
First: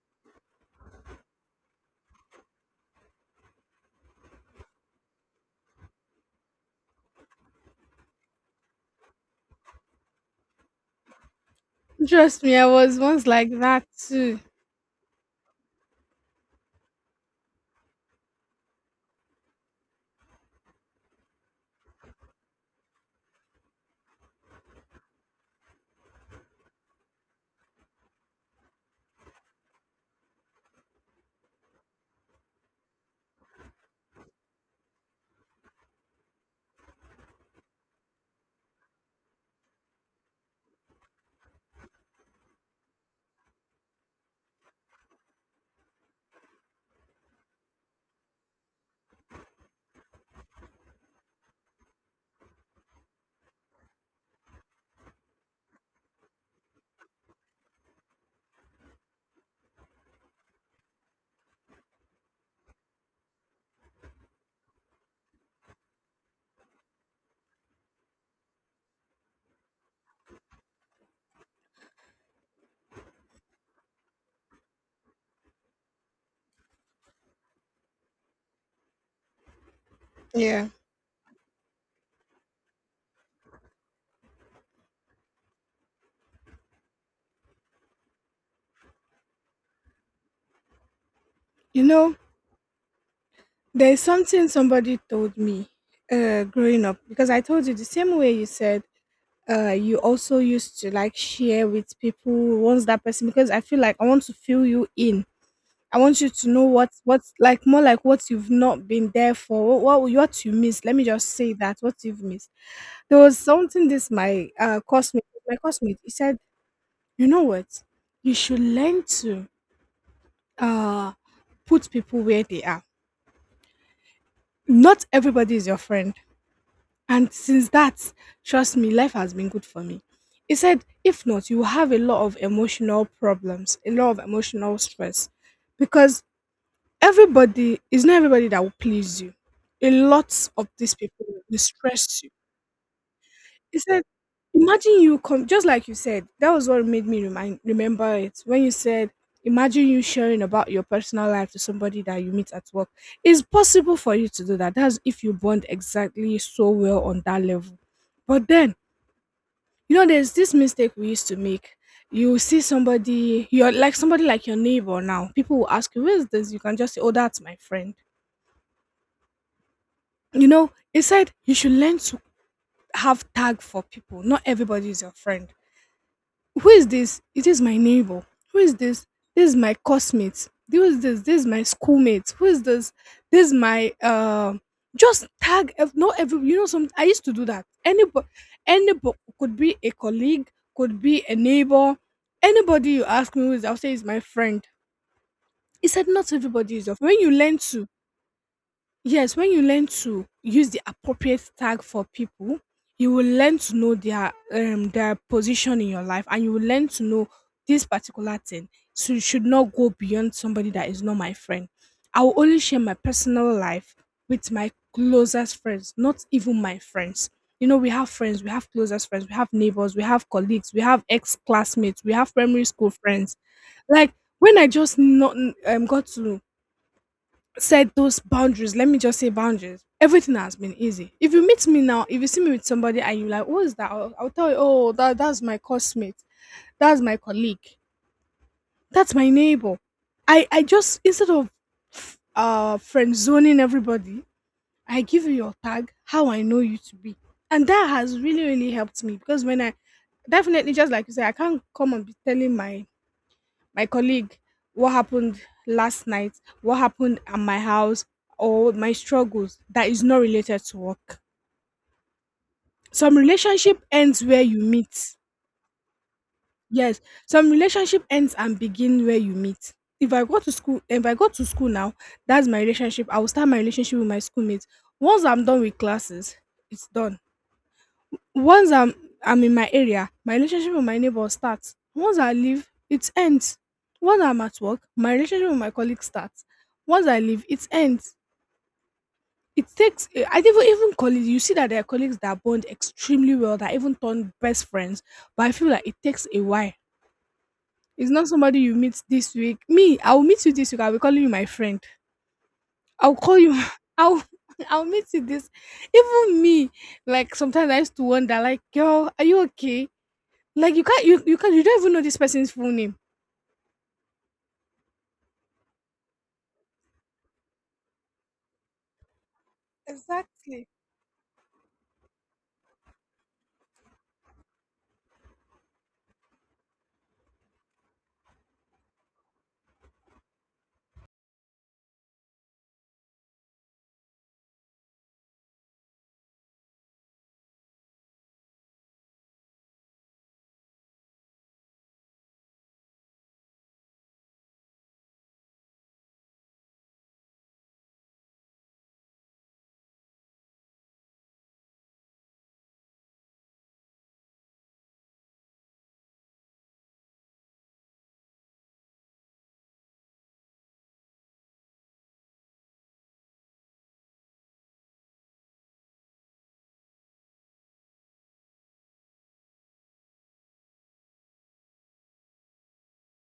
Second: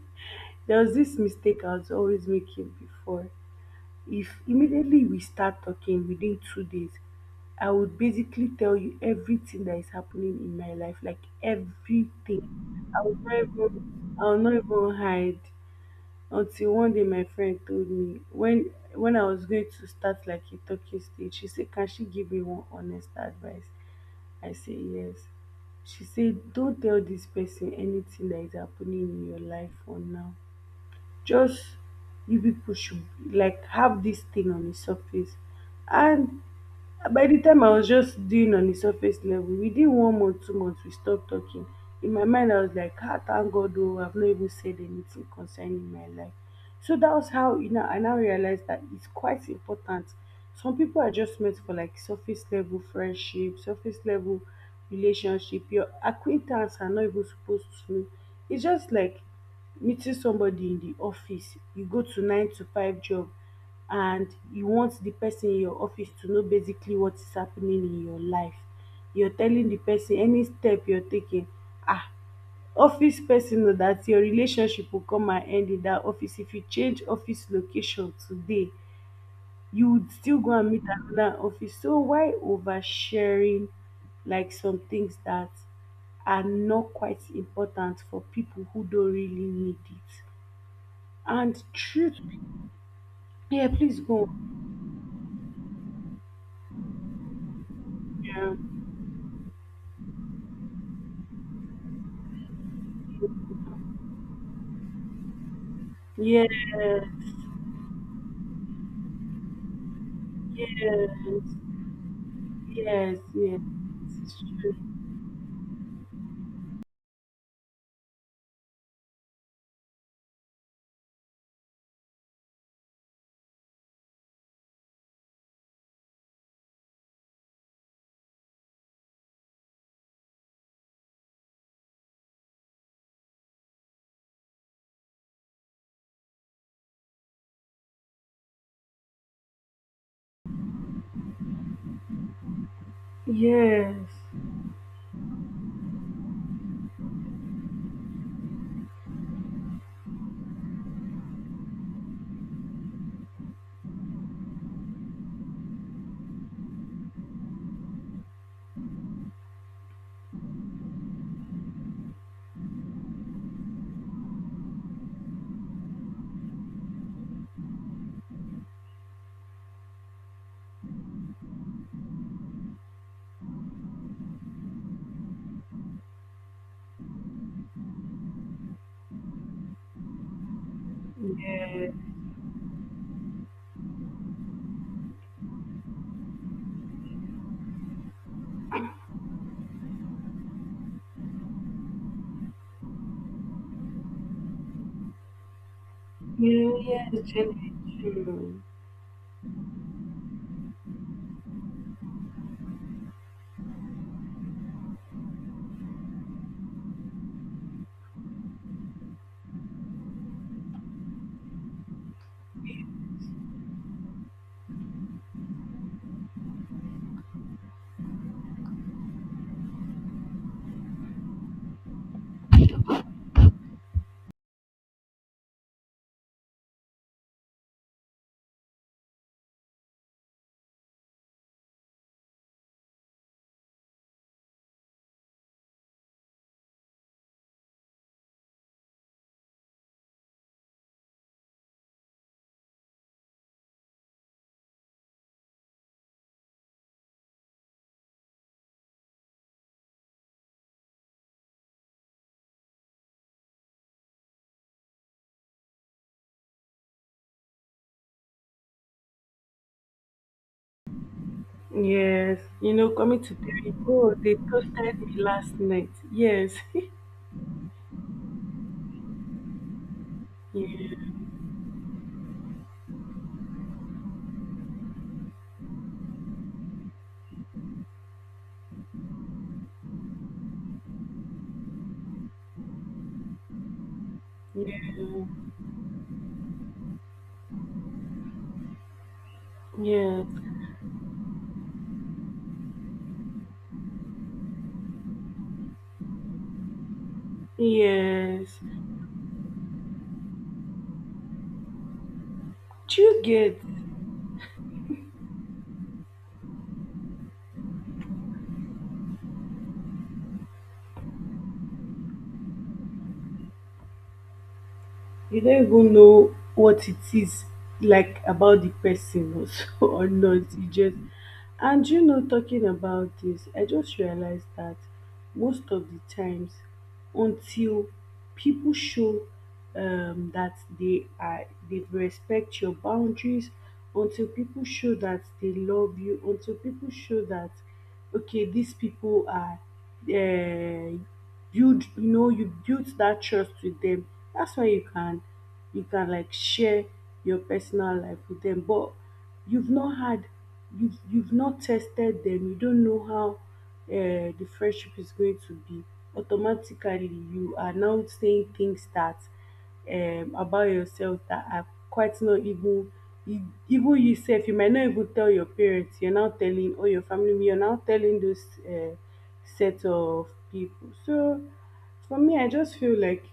[SPEAKER 2] there was this mistake I was always making before. If immediately we start talking, within 2 days, I would basically tell you everything that is happening in my life, like
[SPEAKER 1] Trust me, I
[SPEAKER 2] everything.
[SPEAKER 1] was
[SPEAKER 2] I would
[SPEAKER 1] once
[SPEAKER 2] not
[SPEAKER 1] like that
[SPEAKER 2] even, I will
[SPEAKER 1] too.
[SPEAKER 2] not even hide. Until one day my friend told me, when I was going to start like a talking stage, she said can she give me one honest advice. I said yes. She said don't tell this person anything that is happening in your life for now. Just, you people should like have this thing on the surface. And by the time I was just doing on the surface level, within 1 month, 2 months, we stopped talking. In my mind, I was like, ah, thank God, oh, I've not even said anything concerning my life. So that was how, you know, I now realized that it's quite important. Some people are just meant for like surface level friendship, surface level relationship. Your acquaintance are not even supposed to know. It's just like meeting somebody in the office you go to, nine to five job, and you want the person in your office to know basically what is happening in your life. You're telling the person any step you're taking. Ah, office person, know that your relationship will come and end in that office. If you change office location today, you would still go
[SPEAKER 1] Yeah.
[SPEAKER 2] and meet another office. So why oversharing like some things that are not quite important for people who don't really need it? And
[SPEAKER 1] You know,
[SPEAKER 2] truth, yeah,
[SPEAKER 1] there's
[SPEAKER 2] please go.
[SPEAKER 1] something somebody told me growing up because I told you the same way you
[SPEAKER 2] Yeah,
[SPEAKER 1] said you also used to like share with people once that person because I feel like I want to fill you in, I want you
[SPEAKER 2] yes,
[SPEAKER 1] to know what
[SPEAKER 2] yes,
[SPEAKER 1] what's like more like what you've not been there for, what you missed, let me just say that what you've missed.
[SPEAKER 2] yes,
[SPEAKER 1] There was
[SPEAKER 2] yes,
[SPEAKER 1] something this my
[SPEAKER 2] true.
[SPEAKER 1] cosmate he said, you know what, you should learn to uh put people where they are, not everybody is your friend. And since that, trust me, life has been good for me. He said, if not, you will have a lot of emotional problems, a lot of emotional stress. Because everybody is not everybody that will please you. A lot of these people will stress. He said,
[SPEAKER 2] Yes,
[SPEAKER 1] "Imagine you come just like you said, that was what made me remind remember it when you said, imagine you sharing about your personal life to somebody that you meet at work. It's possible for you to do that. That's if you bond exactly so well on that level. But then, you know, there's this mistake we used to make. You see somebody, you're like somebody like your neighbor now. People will ask you, who is this? You can just say, oh, that's my friend. You know, he said you should learn to have tag for people. Not everybody is your friend. Who is this? It is my neighbor. Who is this? This is my classmate. Who is this? This is my
[SPEAKER 2] yes,
[SPEAKER 1] schoolmate. Who is this? This is my just tag not every, you know some I used to do that. Anybody, anybody could be a colleague, could be a neighbor. Anybody you ask me who is, I'll say is my friend. He said not
[SPEAKER 2] yeah,
[SPEAKER 1] everybody is your friend.
[SPEAKER 2] yes,
[SPEAKER 1] When you learn to,
[SPEAKER 2] genuine true.
[SPEAKER 1] yes, when you learn to use the appropriate tag for people, you will learn to know their their position in your life, and you will learn to know this particular thing. So you should not go beyond somebody that is not my friend. I will only share my personal life with my closest friends, not even my friends. You know, we have friends, we have closest friends, we have neighbors, we have colleagues, we have ex classmates, we have primary school friends. Like when I just not got to set those boundaries. Let me just say boundaries. Everything has been easy. If you meet me now, if you see me with somebody and you like, who is that? I'll tell you, oh, that's my cosmate, that's my colleague, that's my neighbor. I just instead of friend zoning everybody, I give you your tag, how I know you to be, and that has really really helped me because when I definitely just like you say, I can't come and be telling my colleague what happened last night, what happened at my house, or my struggles that is not related to work.
[SPEAKER 2] Yes, you know,
[SPEAKER 1] Some
[SPEAKER 2] coming to Perry,
[SPEAKER 1] relationship
[SPEAKER 2] oh,
[SPEAKER 1] ends
[SPEAKER 2] they
[SPEAKER 1] where you
[SPEAKER 2] toasted
[SPEAKER 1] meet,
[SPEAKER 2] me last night. Yes.
[SPEAKER 1] yes some relationship ends and begin where you meet. If I go to school If I go to school now, that's my relationship, I will start my relationship with my schoolmates. Once I'm done with classes, it's done. Once I'm in my area, my relationship with my neighbor starts. Once I leave, it ends. Once I'm at work, my
[SPEAKER 2] Yeah.
[SPEAKER 1] relationship with my colleagues starts. Once I leave, it ends. It takes
[SPEAKER 2] Yes,
[SPEAKER 1] I even even colleagues, you see that there are colleagues that bond extremely well, that even turn best friends. But I feel like it takes a while. It's not
[SPEAKER 2] yes.
[SPEAKER 1] somebody you meet this week. Me, I'll meet you this week, I'll be calling you my friend.
[SPEAKER 2] Do
[SPEAKER 1] I'll
[SPEAKER 2] you
[SPEAKER 1] call you
[SPEAKER 2] get?
[SPEAKER 1] I'll I'll meet you this, even me. Like sometimes I used to wonder, like, girl, are you okay? Like you can't you don't even know this person's full name.
[SPEAKER 2] You don't even know what it is like about the person or so, or not.
[SPEAKER 1] Exactly.
[SPEAKER 2] You just, and you know, talking about this, I just realized that most of the times, until people show that they respect your boundaries, until people show that they love you, until people show that okay, these people are uh, you know you built that trust with them, that's where you can like share your personal life with them. But you've not had, you've not tested them, you don't know how the friendship is going to be. Automatically you are now saying things that, about yourself that are quite not even you, even yourself you might not even tell your parents, you're now telling, or your family you're now telling those, set of people. So for me, I just feel like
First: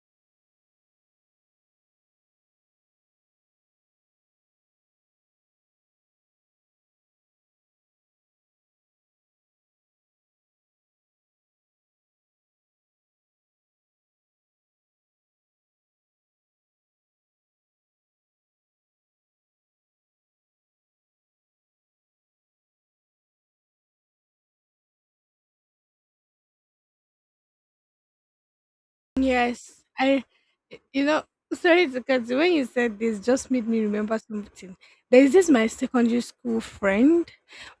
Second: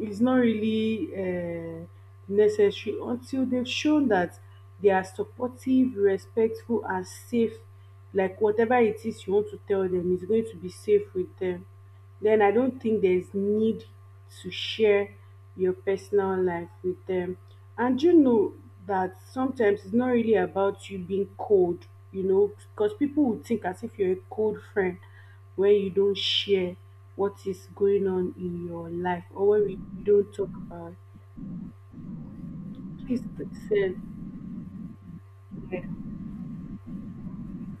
[SPEAKER 2] is not really necessary until they've shown that they are supportive, respectful, and safe. Like whatever it is you want to tell them is going to be safe with them. Then I don't think there's need to share your personal life with them. And you know that sometimes it's not really about you being cold, you know, because people would think as if you're a cold friend when you don't share what is going on in your life, or when we
[SPEAKER 1] Yes, I.
[SPEAKER 2] don't talk about
[SPEAKER 1] You know, sorry to cut you. When you said
[SPEAKER 2] it.
[SPEAKER 1] this,
[SPEAKER 2] Please
[SPEAKER 1] just made me
[SPEAKER 2] listen.
[SPEAKER 1] remember something. There is this my secondary school friend.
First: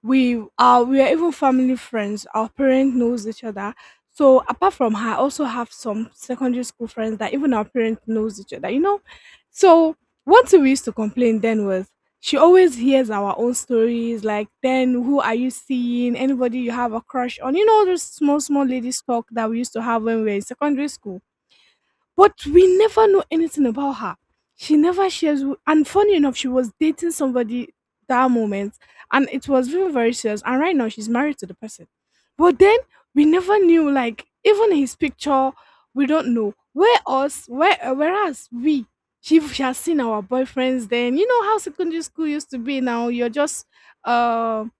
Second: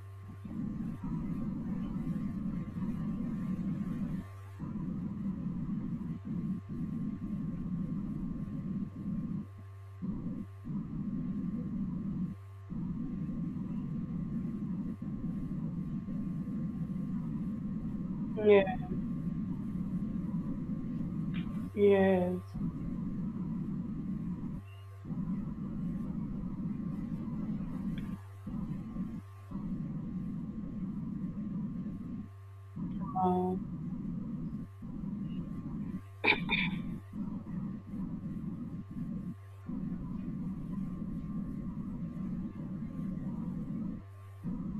[SPEAKER 1] We are even family friends. Our parent knows each other. So apart from her, I also have some secondary school friends that even our parent knows each other. You know, so one thing we used to complain then was she always hears our own stories. Like then, who are you seeing? Anybody you have a crush on? You know, all those small
[SPEAKER 2] Yeah,
[SPEAKER 1] small ladies talk that we used to have when we were in secondary school.
[SPEAKER 2] yes.
[SPEAKER 1] But we never know anything about her. She never shares. And funny enough, she was dating somebody that moment, and it was very, very serious. And right now, she's married to the person. But then we never knew,
[SPEAKER 2] Um,
[SPEAKER 1] like, even his picture, we don't know. Whereas we, she has seen our boyfriends then. You know how secondary school used to be now? You're just, um,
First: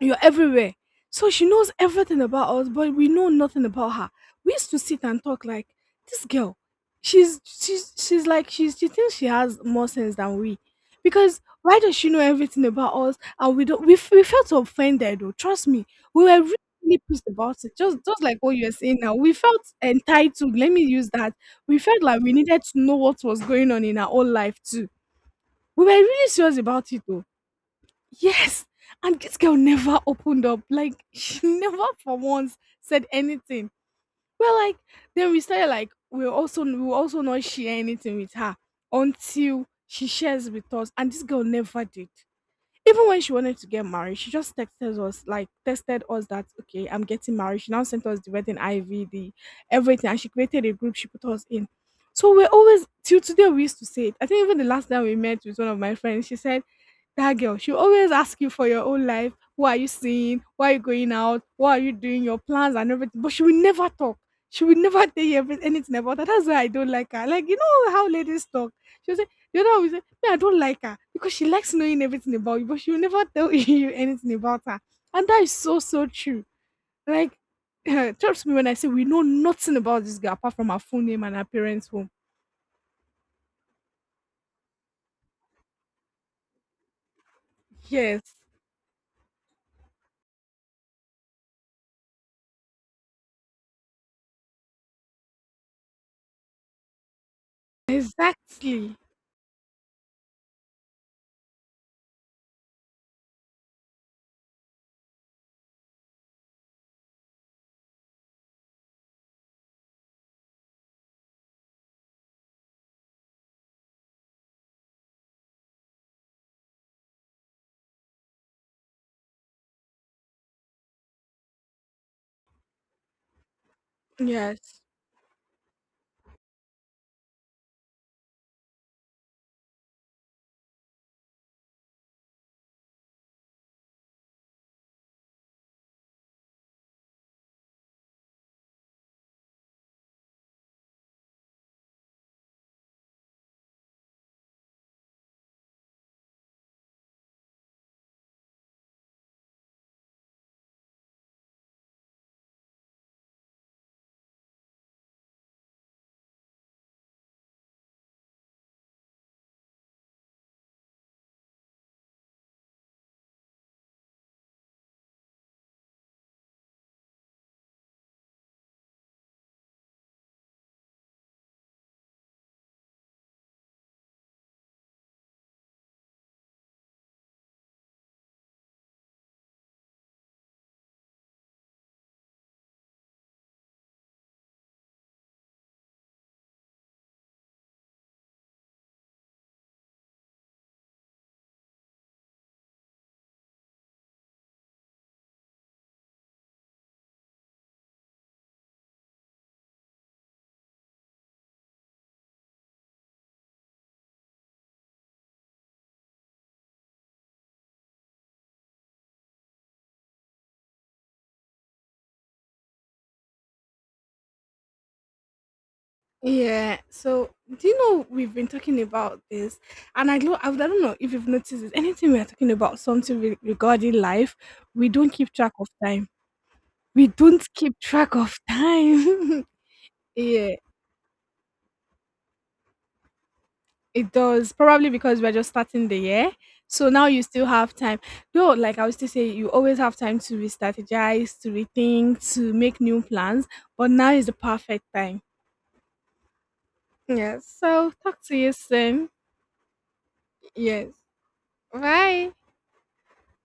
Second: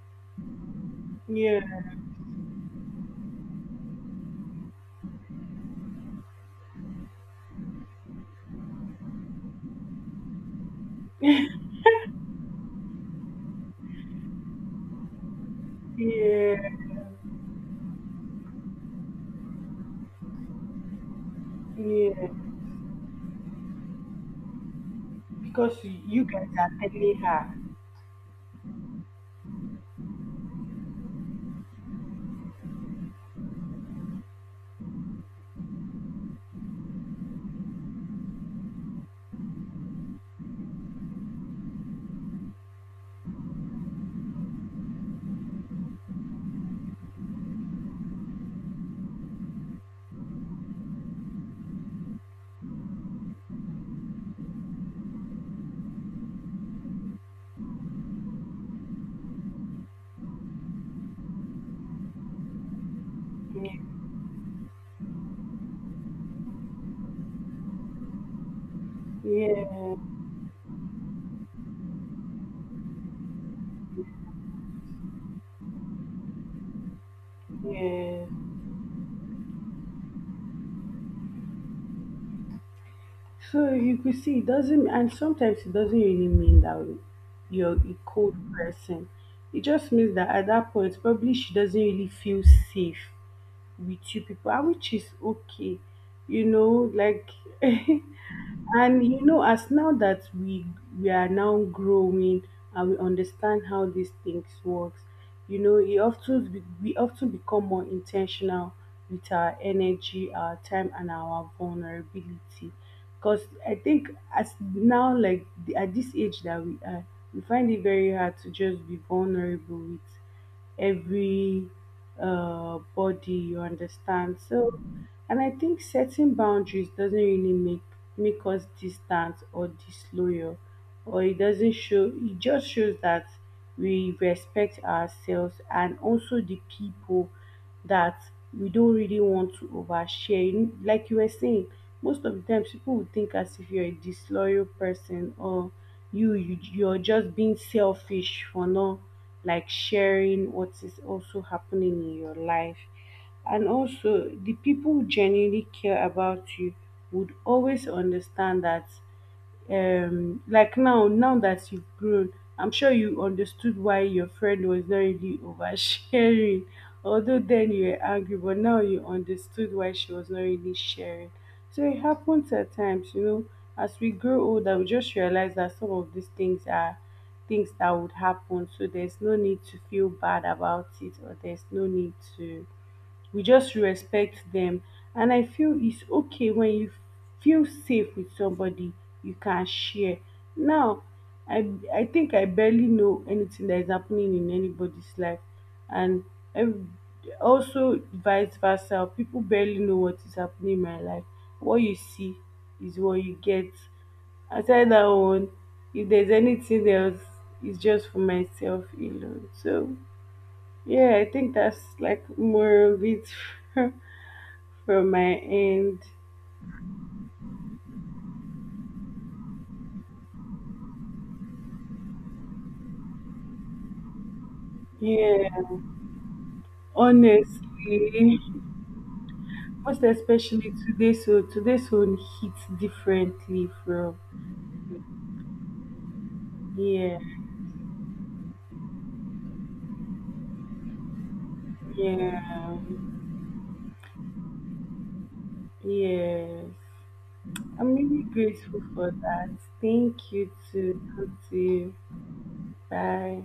[SPEAKER 1] you're everywhere. So she
[SPEAKER 2] yeah,
[SPEAKER 1] knows everything about us, but we know nothing about her. We used to sit and talk like this girl. She thinks she has more sense than we, because why does she know everything about us and we don't? We, we felt offended. Though. Trust me, we were really,
[SPEAKER 2] yeah,
[SPEAKER 1] really pissed about it. Just like what you're saying now, we felt entitled. Let me use that. We felt like
[SPEAKER 2] yeah.
[SPEAKER 1] we needed to know what was going on in our own life too.
[SPEAKER 2] Because
[SPEAKER 1] We were
[SPEAKER 2] you
[SPEAKER 1] really
[SPEAKER 2] can
[SPEAKER 1] serious about it
[SPEAKER 2] really
[SPEAKER 1] though.
[SPEAKER 2] have.
[SPEAKER 1] Yes, and this girl never opened up. Like she never for once said anything. Well, like, then we started like we also we will also not share anything with her until she shares with us. And this girl never did. Even when she wanted to get married, she just texted us that okay, I'm getting married. She now sent us the wedding IV, the everything, and she created a group. She put us in. So we're always till today we used to say it. I think even the last time we met with one of my friends, she said that girl, she always ask you for your own life. What are you seeing? Why are you going out? What are you doing? Your plans and everything. But she will
[SPEAKER 2] Yeah,
[SPEAKER 1] never talk. She will never tell you anything about her. That's why I don't like her. Like, you know how ladies talk. She'll say, you know, we say,
[SPEAKER 2] yeah,
[SPEAKER 1] me, I don't like her because she likes knowing everything about you, but she will never tell you anything about her. And that is so, so true. Like,
[SPEAKER 2] yeah.
[SPEAKER 1] trust me when I say we know nothing about this girl apart from her full name and her parents' home.
[SPEAKER 2] So you could see it doesn't, and sometimes it doesn't really mean that you're a
[SPEAKER 1] Yes,
[SPEAKER 2] cold person. It just means that at that point, probably she doesn't really feel safe with you people, and which is okay, you know, like.
[SPEAKER 1] exactly.
[SPEAKER 2] And you know, as now that we are now growing and we understand how these things works, you know, it often we often become more intentional with our energy, our time, and our vulnerability. Because I think as now, like at this age that we are, we find it very hard to just be vulnerable with every body, you understand. So,
[SPEAKER 1] Yes.
[SPEAKER 2] and I think setting boundaries doesn't really make us distant or disloyal, or it doesn't show, it just shows that we respect ourselves and also the people that we don't really want to overshare. You Like you were saying, most of the times people will think as if you're a disloyal person, or you, you're just being selfish for not like sharing what is also happening in your life. And also the people who genuinely care about you would always understand that, like now, that you've grown, I'm sure you understood why your friend was not really oversharing. Although then you were angry, but now you understood why she was not really sharing. So it happens at times, you know, as we grow older we just realize that some of these things are things that would happen. So there's no need to feel bad about it, or there's no need to, we just respect them. And I feel it's okay. When you feel safe with somebody, you can share. Now, i I think I barely know anything that is happening in anybody's life, and ev- also vice versa, people barely know what is happening in my life. What you see is what you get. Aside that one, if there's anything else, it's just for myself alone. So yeah, I think that's like more of it. From my end.
[SPEAKER 1] Yeah. So, do you know we've been talking about this, and I don't know if you've noticed it. Anything we are talking about something regarding life, we don't keep
[SPEAKER 2] Yeah,
[SPEAKER 1] track of time. We don't keep track of
[SPEAKER 2] honestly,
[SPEAKER 1] time.
[SPEAKER 2] most
[SPEAKER 1] Yeah,
[SPEAKER 2] especially today's one hits differently
[SPEAKER 1] it
[SPEAKER 2] from
[SPEAKER 1] does probably because we're just starting the year. So now
[SPEAKER 2] yeah,
[SPEAKER 1] you still have time. Though, like I was to say, you always have time to re-strategize, to rethink, to
[SPEAKER 2] yeah,
[SPEAKER 1] make new plans. But now is the perfect time.
[SPEAKER 2] yes.
[SPEAKER 1] Yeah. So
[SPEAKER 2] I'm
[SPEAKER 1] talk
[SPEAKER 2] really
[SPEAKER 1] to you
[SPEAKER 2] grateful
[SPEAKER 1] soon.
[SPEAKER 2] for that. Thank you
[SPEAKER 1] Yes.
[SPEAKER 2] to, you.
[SPEAKER 1] Bye.
[SPEAKER 2] Bye.